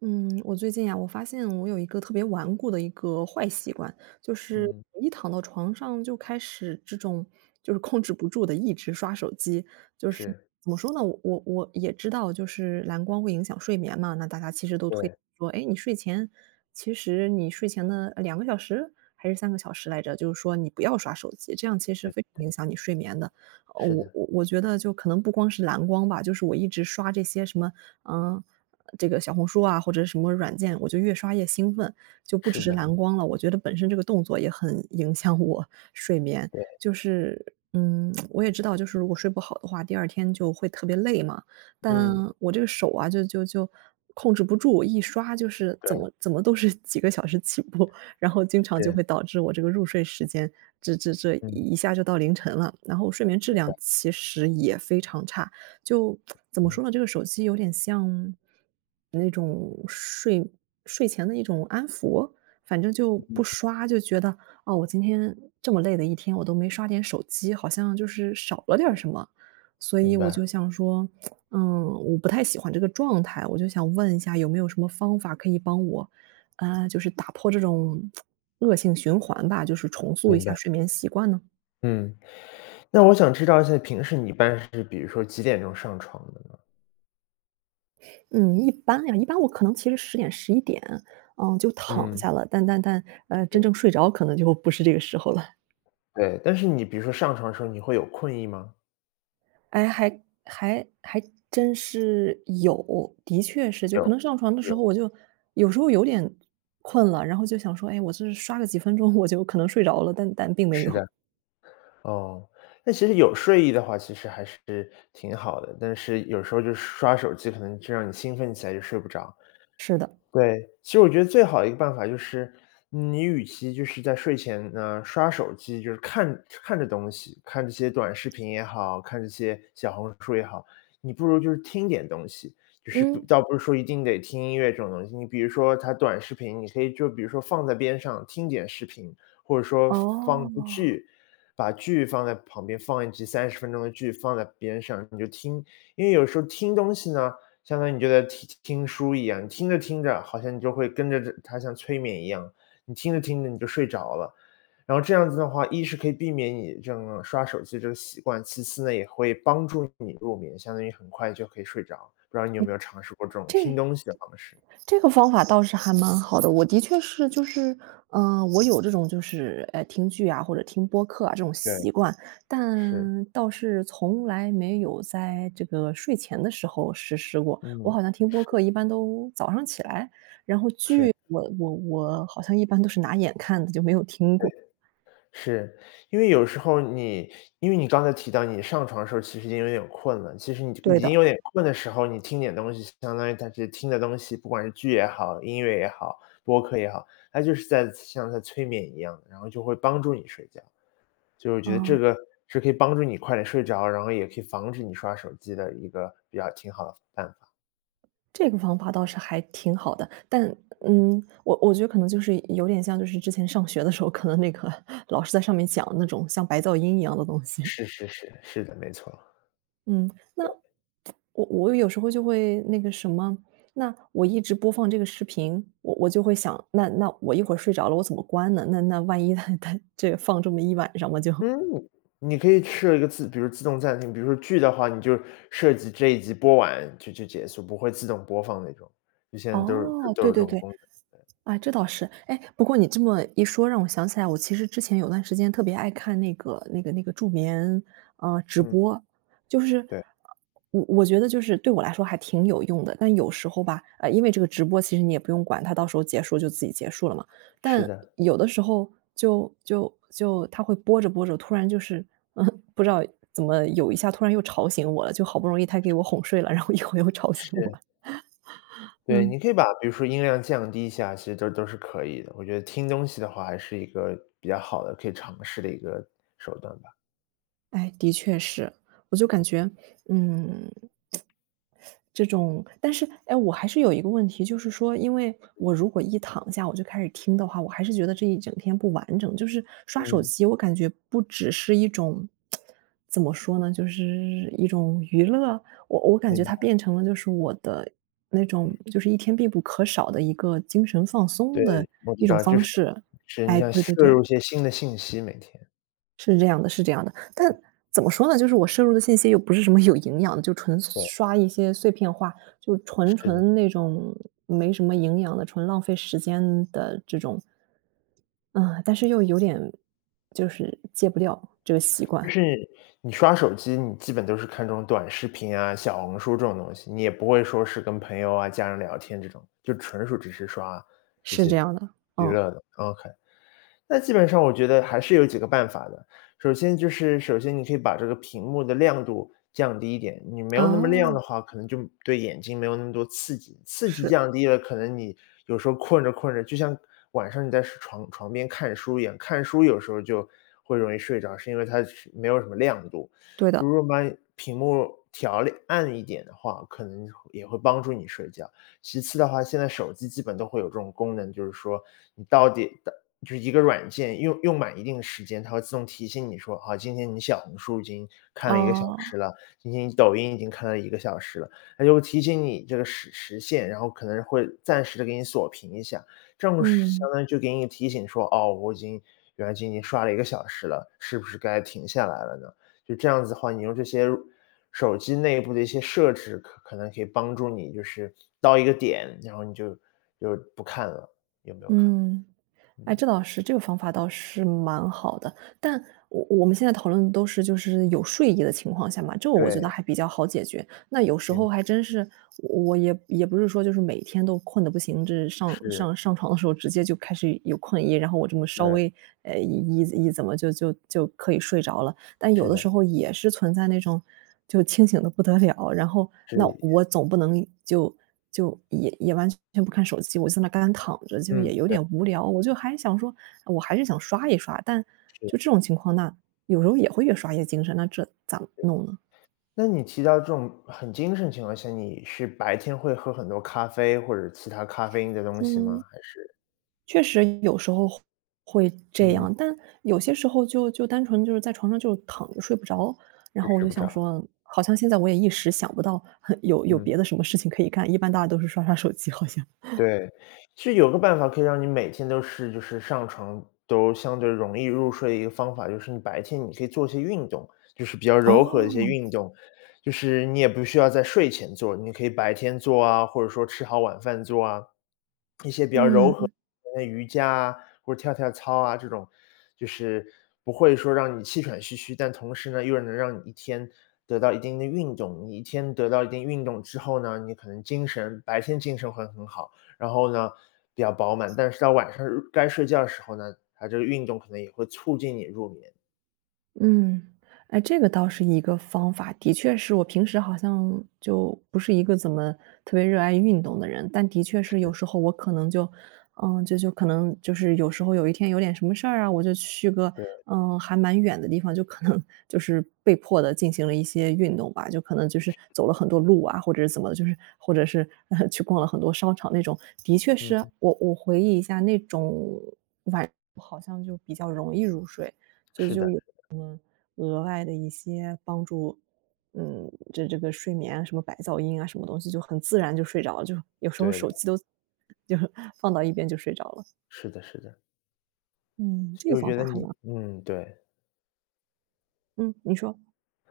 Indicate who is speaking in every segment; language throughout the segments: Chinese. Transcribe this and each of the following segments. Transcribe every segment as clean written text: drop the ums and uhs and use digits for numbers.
Speaker 1: 嗯，我最近呀，我发现我有一个特别顽固的一个坏习惯，就是
Speaker 2: 嗯，
Speaker 1: 我一躺到床上就开始这种就是控制不住的一直刷手机，就是
Speaker 2: 是，
Speaker 1: 怎么说呢？我也知道，就是蓝光会影响睡眠嘛，那大家其实都推
Speaker 2: 对，
Speaker 1: 说，哎，你睡前的两个小时还是三个小时来着，就是说你不要刷手机，这样其实非
Speaker 2: 是
Speaker 1: 常影响你睡眠的。
Speaker 2: 是
Speaker 1: 我
Speaker 2: 的，
Speaker 1: 我我觉得就可能不光是蓝光吧，就是我一直刷这些什么，嗯、这个小红书啊，或者什么软件，我就越刷越兴奋，就不只
Speaker 2: 是
Speaker 1: 是
Speaker 2: 的，
Speaker 1: 蓝光了。我觉得本身这个动作也很 影响我睡眠，
Speaker 2: 对，
Speaker 1: 就是嗯，我也知道，就是如果睡不好的话，第二天就会特别累嘛。但
Speaker 2: 嗯，
Speaker 1: 我这个手啊，就控制不住，一刷就是
Speaker 2: 对，
Speaker 1: 怎么怎么都是几个小时起步，然后经常就
Speaker 2: 是，
Speaker 1: 会导致我这个入睡时间，这
Speaker 2: 嗯
Speaker 1: 一下就到凌晨了，然后睡眠质量其实也非常差。就怎么
Speaker 2: 嗯
Speaker 1: 说呢，这个手机有点像那种睡前的一种安抚，反正就不
Speaker 2: 嗯，
Speaker 1: 刷，就觉得哦，我今天这么累的一天，我都没刷点手机，好像就是少了点儿什么。所
Speaker 2: 明
Speaker 1: 以我
Speaker 2: 白
Speaker 1: 就想说，嗯，我不太喜欢这个状态，我就想问一下有没有什么方法可以帮我，就是打破这种 恶性循环吧，就是重塑一
Speaker 2: 明白。
Speaker 1: 下睡眠习惯呢？
Speaker 2: 嗯，那我想知道一下，平时你一般是比如说几点钟上床的呢？
Speaker 1: 嗯，一般呀，一般我可能其实十点、十一点，嗯，就躺
Speaker 2: 嗯，
Speaker 1: 下了，但真正睡着可能就不是这个时候了。
Speaker 2: 对，但是你比如说上床的时候，你会有困意吗？
Speaker 1: 哎，还还还真是有，的确是，就
Speaker 2: 有，
Speaker 1: 可能上床的时
Speaker 2: 有，
Speaker 1: 候我就有时候有点困了，然后就想说，哎，我这刷个几分钟我就可能睡着了，但但并没
Speaker 2: 是
Speaker 1: 有，
Speaker 2: 的。哦，那其实有睡意的话，其实还是挺好的，但是有时候就是刷手机，可能就让你兴奋起来就睡不着。
Speaker 1: 是的。
Speaker 2: 对，其实我觉得最好的一个办法就是，你与其就是在睡前呢，刷手机，就是看着东西，看这些短视频也好，看这些小红书也好，你不如就是听点东西。就是
Speaker 1: 嗯，
Speaker 2: 不是说一定得听音乐这种东西，你比如说它短视频，你可以就比如说放在边上听点视频，或者说放
Speaker 1: 哦，
Speaker 2: 部剧，把剧放在旁边，放一集30分钟的剧放在边上，你就听。因为有时候听东西呢，相当于你就在听听书一样，你听着听着，好像你就会跟着这它像催眠一样，你听着听着你就睡着了。然后这样子的话，一是可以避免你这种刷手机这个习惯，其次呢，也会帮助你入眠，相当于很快就可以睡着。不知道你有没有尝试过这种听
Speaker 1: 这
Speaker 2: 东西的方式？
Speaker 1: 这个方法倒是还蛮好的，我的确是就是，嗯，我有这种就是，听剧啊，或者听播客啊，这种
Speaker 2: 对，
Speaker 1: 习惯，
Speaker 2: 是，
Speaker 1: 但倒是从来没有在这个睡前的时候实施过。我
Speaker 2: 嗯，
Speaker 1: 好像听播客一般都早上起来，
Speaker 2: 是，
Speaker 1: 剧我好像一般都是拿眼看的，就没有听
Speaker 2: 对。
Speaker 1: 过。
Speaker 2: 是，因为有时候你因为你刚才提到你上床的时候其实已经有点困了，其实你
Speaker 1: 对
Speaker 2: 已经
Speaker 1: 的，
Speaker 2: 有点困的时候，你听点东西，相当于它是听的东西，不管是剧也好，音乐也好，播客也好，它就是在像在催眠一样的，然后就会帮助你睡觉。就是我觉得这
Speaker 1: 啊，
Speaker 2: 个是可以帮助你快点睡着，然后也可以防止你刷手机的一个比较挺好的办法。
Speaker 1: 这个方法倒是还挺好的，但，嗯，我我觉得可能就是有点像就是之前上学的时候，可能那个 老师在上面讲那种像白噪音一样的东西。
Speaker 2: 是是是，是的，没错。
Speaker 1: 嗯，那我我有时候就会那个什么，那我一直播放这个视频，我我就会想，那那我一会儿睡着了，我怎么关呢？那那万一 他他这个放这么一晚上，我就
Speaker 2: 嗯，你可以设一个自比如自动暂停，比如说剧的话，你就设计这一集播完就结束，不会自动播放那种，就现在
Speaker 1: 哦，
Speaker 2: 都有
Speaker 1: 对
Speaker 2: 这
Speaker 1: 对
Speaker 2: 种
Speaker 1: 对，
Speaker 2: 功能。
Speaker 1: 啊，这倒是。哎，不过你这么一说，让我想起来，我其实之前有段时间特别爱看那个助眠，直
Speaker 2: 嗯，
Speaker 1: 播。就是，
Speaker 2: 对，
Speaker 1: 我我觉得就是对我来说还挺有用的，但有时候吧，因为这个直播其实你也不用管它，到时候结束就自己结束了嘛。
Speaker 2: 是
Speaker 1: 但
Speaker 2: 的，
Speaker 1: 有的时候就他会播着播着，突然就是，嗯，不知道怎么有一下突然又吵醒我了，就好不容易他给我哄睡了，然后一会儿又吵醒我
Speaker 2: 是，
Speaker 1: 了，
Speaker 2: 对，
Speaker 1: 嗯。
Speaker 2: 你可以把比如说音量降低一下，其实都是可以的。我觉得听东西的话还是一个比较好的可以尝试的一个手段吧。
Speaker 1: 哎，的确是，我就感觉，嗯，这种但是，哎，我还是有一个问题，就是说，因为我如果一躺下我就开始听的话，我还是觉得这一整天不完整。就是刷手
Speaker 2: 嗯，
Speaker 1: 机，我感觉不只是一种，怎么说呢，就是一种娱乐，我我感
Speaker 2: 明
Speaker 1: 觉它
Speaker 2: 白，
Speaker 1: 变成了就是我的那种，就是一天必不可少的一个精神放
Speaker 2: 对，
Speaker 1: 松的
Speaker 2: 我知
Speaker 1: 一种
Speaker 2: 道，就
Speaker 1: 方
Speaker 2: 是
Speaker 1: 式。
Speaker 2: 是你
Speaker 1: 哎，
Speaker 2: 想
Speaker 1: 对
Speaker 2: 摄
Speaker 1: 对对。
Speaker 2: 入一些新的信息每天，
Speaker 1: 是这样的，是这样的。但怎么说呢，就是我摄入的信息又不是什么有营养的，就纯
Speaker 2: 对，
Speaker 1: 刷一些碎片化，就纯
Speaker 2: 是的。
Speaker 1: 纯那种没什么营养的、纯浪费时间的这种。嗯，但是又有点就是戒不掉这个习
Speaker 2: 就
Speaker 1: 惯，
Speaker 2: 是你刷手机，你基本都是看这种短视频啊、小红书这种东西，你也不会说是跟朋友啊、家人聊天这种，就纯属只是刷这
Speaker 1: 是这
Speaker 2: 些
Speaker 1: 样的。
Speaker 2: 娱
Speaker 1: 嗯，
Speaker 2: 乐的。OK。那基本上我觉得还是有几个办法的。首先就是首先你可以把这个屏幕的亮度降低一点，你没有那么
Speaker 1: 啊，
Speaker 2: 亮的话，可能就对眼睛没有那么多刺激，刺激
Speaker 1: 是，
Speaker 2: 降低了，可能你有时候困着困着，就像晚上你在床边看书一样，看书有时候就会容易睡着，是因为它是没有什么亮度。
Speaker 1: 对
Speaker 2: 如
Speaker 1: 的。
Speaker 2: 果把屏幕调亮暗一点的话，可能也会帮助你睡觉。其次的话，现在手机基本都会有这种功能，就是说你到底就是一个软件用用满一定时间，它会自动提醒你说，啊，今天你小红书已经看了一个小
Speaker 1: 哦，
Speaker 2: 时了，今天你抖音已经看了一个小时了，它就会提醒你这个时限，然后可能会暂时的给你锁屏一下，这样是相
Speaker 1: 嗯，
Speaker 2: 当于就给你提醒说，哦，我已经原来今天刷了一个小时了，是不是该停下来了呢？就这样子的话，你用这些手机内部的一些设置，可能可以帮助你就是到一个点，然后你就不看了，有没有可能？
Speaker 1: 嗯。
Speaker 2: 嗯，
Speaker 1: 哎，这倒是，这个方法倒是蛮好的。但我我们现在讨论的都是就是有睡意的情况下嘛，这个我觉得
Speaker 2: 对。
Speaker 1: 还比较好解决。那有时
Speaker 2: 明
Speaker 1: 候
Speaker 2: 白，
Speaker 1: 还真是，我也也不是说就是每天都困得不行，这上
Speaker 2: 是，
Speaker 1: 上上床的时候直接就开始有困意，然后我这么稍
Speaker 2: 对，
Speaker 1: 微，呃，一一怎么就可以睡着了。但有
Speaker 2: 是
Speaker 1: 的时
Speaker 2: 的，
Speaker 1: 候也是存在那种就清醒的不得了，然后那
Speaker 2: 是，
Speaker 1: 我总不能就也完全不看手机，我就在那干躺着，就
Speaker 2: 嗯，
Speaker 1: 也有
Speaker 2: 对，
Speaker 1: 点无聊。我就还想说，我还是想刷一刷，但就这
Speaker 2: 是。
Speaker 1: 种情况，那有时候也会越刷越精神，那这咋弄呢？
Speaker 2: 那你提到这种很精神情况下，你是白天会喝很多咖啡或者其他咖啡因的东西吗？
Speaker 1: 嗯。
Speaker 2: 还是，
Speaker 1: 确实有时候会这
Speaker 2: 嗯，
Speaker 1: 样，但有些时候就单纯就是在床上就躺着睡不着，然
Speaker 2: 就
Speaker 1: 后我
Speaker 2: 睡
Speaker 1: 就
Speaker 2: 不
Speaker 1: 想
Speaker 2: 着，
Speaker 1: 说，好像现在我也一时想不到 有有别
Speaker 2: 嗯，
Speaker 1: 的什么事情可以干，一般大家都是刷刷手机好像。
Speaker 2: 对。其实有个办法可以让你每天都是就是上床都相对容易入睡的一个方法，就是你白天你可以做一些运动，就是比较柔和的一些
Speaker 1: 哦，
Speaker 2: 运动，就是你也不需要在睡前做，你可以白天做啊，或者说吃好晚饭做啊。
Speaker 1: 嗯。
Speaker 2: 练练瑜伽啊，或者跳跳操啊，这种就是不会说让你气喘吁吁，但同时呢，又能让你一天得到一定的运动。你一天得到一定运动之后呢，你可能精神白天精神会很好，然后呢比较饱满，但是到晚上该睡觉的时候呢，它这个运动可能也会促进你入眠。
Speaker 1: 嗯，哎，这个倒是一个方法。的确是我平时好像就不是一个怎么特别热爱运动的人，但的确是有时候我可能就，嗯，就就可能就是有时候有一天有点什么事儿啊，我就去个
Speaker 2: 对，
Speaker 1: 嗯还蛮远的地方，就可能 就是被迫的进行了一些运动吧，就可能就是走了很多路啊，或者是怎么的，就是或者是去逛了很多商场那种。的确是
Speaker 2: 嗯，
Speaker 1: 我我回忆一下那种，我好像就比较容易入睡。就
Speaker 2: 是
Speaker 1: 就
Speaker 2: 的，
Speaker 1: 有额外的一些帮助，嗯，这这个睡眠啊什么白噪音啊，什么东西就很自然就睡着了，就有时候
Speaker 2: 对的，
Speaker 1: 手机都 就是放到一边就睡着了。
Speaker 2: 是的，是的，
Speaker 1: 嗯，
Speaker 2: 所
Speaker 1: 这个
Speaker 2: 以我
Speaker 1: 方
Speaker 2: 觉得
Speaker 1: 法很
Speaker 2: 你
Speaker 1: 蛮
Speaker 2: 嗯，对。
Speaker 1: 嗯，你说。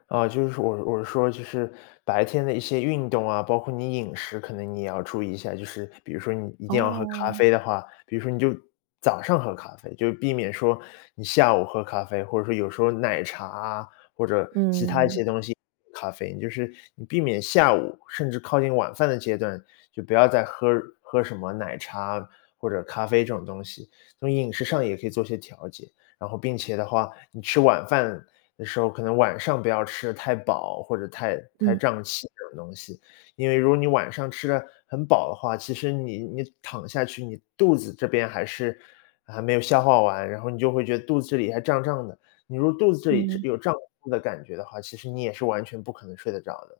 Speaker 2: 啊，就是我是说，就是白天的一些运动啊，包括你饮食，可能你也要注意一下。就是比如说，你一定要喝咖
Speaker 1: 哦。
Speaker 2: 啡的话，比如说你就早上喝咖啡，就避免说你下午喝咖啡，或者说有时候奶茶啊，或者其他一些
Speaker 1: 嗯，
Speaker 2: 东西咖啡，就是你避免下午甚至靠近晚饭的阶段，就不要再喝什么奶茶啊或者咖啡这种东西。从饮食上也可以做些调节。然后并且的话，你吃晚饭的时候，可能晚上不要吃得太饱或者太
Speaker 1: 嗯，
Speaker 2: 胀气这种东西。因为如果你晚上吃的很饱的话，其实你你躺下去，你肚子这边还是还没有消化完，然后你就会觉得肚子这里还胀胀的。你如果肚子这里
Speaker 1: 嗯。
Speaker 2: 有胀乎的感觉的话，其实你也是完全不可能睡得着的。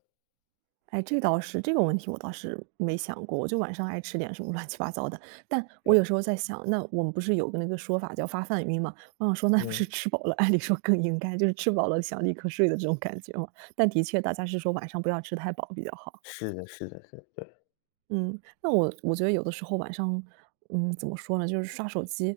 Speaker 1: 哎，这倒是，这个问题我倒是没想过，我就晚上爱吃点什么 乱七八糟的。但我有
Speaker 2: 对，
Speaker 1: 时候在想，那我们不是有个那个说法叫"发饭晕"吗？我想说，那不
Speaker 2: 嗯，
Speaker 1: 是吃饱了，按理说更应该就是吃饱了想立刻睡的这种感觉嘛。但的确，大家是说晚上不要吃太饱比较好。
Speaker 2: 是的是的是的，对，
Speaker 1: 嗯，那我我觉得有的时候晚上，嗯，怎么说呢，就是刷手机，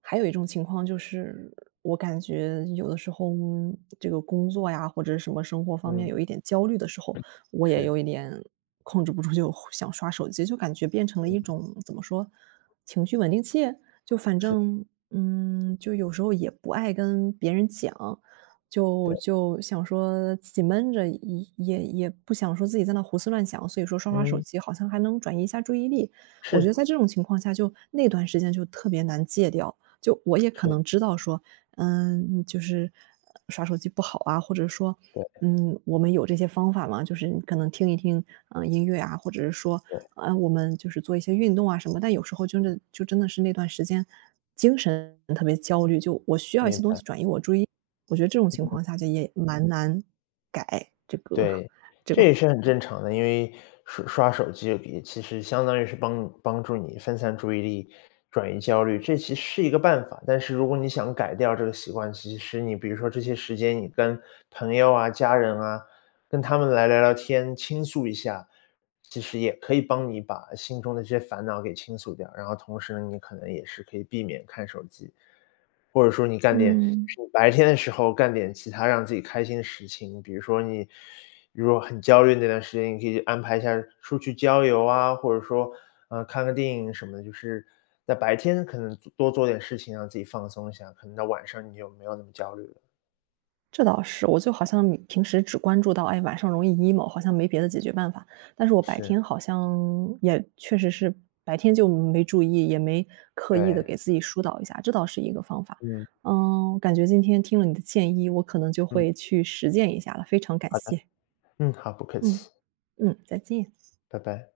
Speaker 1: 还有一种情况就是，我感觉有的时候，嗯这个工作呀或者是什么生活方面
Speaker 2: 嗯，
Speaker 1: 有一点焦虑的时候，我也
Speaker 2: 是，
Speaker 1: 有一点控制不住，就想刷手机，就感觉变成了一
Speaker 2: 嗯，
Speaker 1: 种怎么说，情绪稳定器。就反
Speaker 2: 是，
Speaker 1: 正，嗯，就有时候也不爱跟别人讲，就
Speaker 2: 对，
Speaker 1: 就想说自己闷着，也不想说自己在那胡思乱想，所以说刷刷手
Speaker 2: 嗯，
Speaker 1: 机好像还能转移一下注意力。我觉得
Speaker 2: 是，
Speaker 1: 在这种情况下，就那段时间就特别难戒掉。就我也可
Speaker 2: 是，
Speaker 1: 能知道说，嗯，就是刷手机不好啊，或者说，
Speaker 2: 对，
Speaker 1: 嗯，我们有这些方法嘛，就是你可能听一听，音乐啊，或者是说，
Speaker 2: 对，
Speaker 1: 我们就是做一些运动啊什么。但有时候真的就真的是那段时间精神特别焦虑，就我需要一
Speaker 2: 明
Speaker 1: 些东
Speaker 2: 白，
Speaker 1: 西转移我注意。我觉得这种情
Speaker 2: 嗯。
Speaker 1: 况下就也蛮难改这个
Speaker 2: 对，
Speaker 1: 这
Speaker 2: 这
Speaker 1: 个环
Speaker 2: 也是很正常的，因为刷刷手机也其实相当于是帮助你分散注意力，转移焦虑，这其实是一个办法。但是如果你想改掉这个习惯，其实你比如说这些时间，你跟朋友啊、家人啊，跟他们来聊聊天，倾诉一下，其实也可以帮你把心中的这些烦恼给倾诉掉，然后同时呢，你可能也是可以避免看手机。或者说你干点，就
Speaker 1: 嗯，
Speaker 2: 是你白天的时候干点其他让自己开心的事情，比如说你如果很焦虑那段时间，你可以安排一下出去郊游啊，或者说，呃，看个电影什么的，就是在白天可能多做点事情让自己放松一下，可能到晚上你就没有那么焦虑了。
Speaker 1: 这倒是，我就好像你平时只关注到，哎，晚上容易 emo，好像没别的解决办法，但是我白
Speaker 2: 是，
Speaker 1: 天好像也确实是白天就没注意，也没刻意的
Speaker 2: 对，
Speaker 1: 给自己疏导一下，这倒是一个方法。
Speaker 2: 嗯，
Speaker 1: 嗯，感觉今天听了你的建议，我可能就
Speaker 2: 嗯，
Speaker 1: 会去实践一下了，非常感
Speaker 2: 好的，
Speaker 1: 谢。
Speaker 2: 嗯，好，不客
Speaker 1: 嗯，
Speaker 2: 气，
Speaker 1: 嗯，再见。
Speaker 2: 拜拜。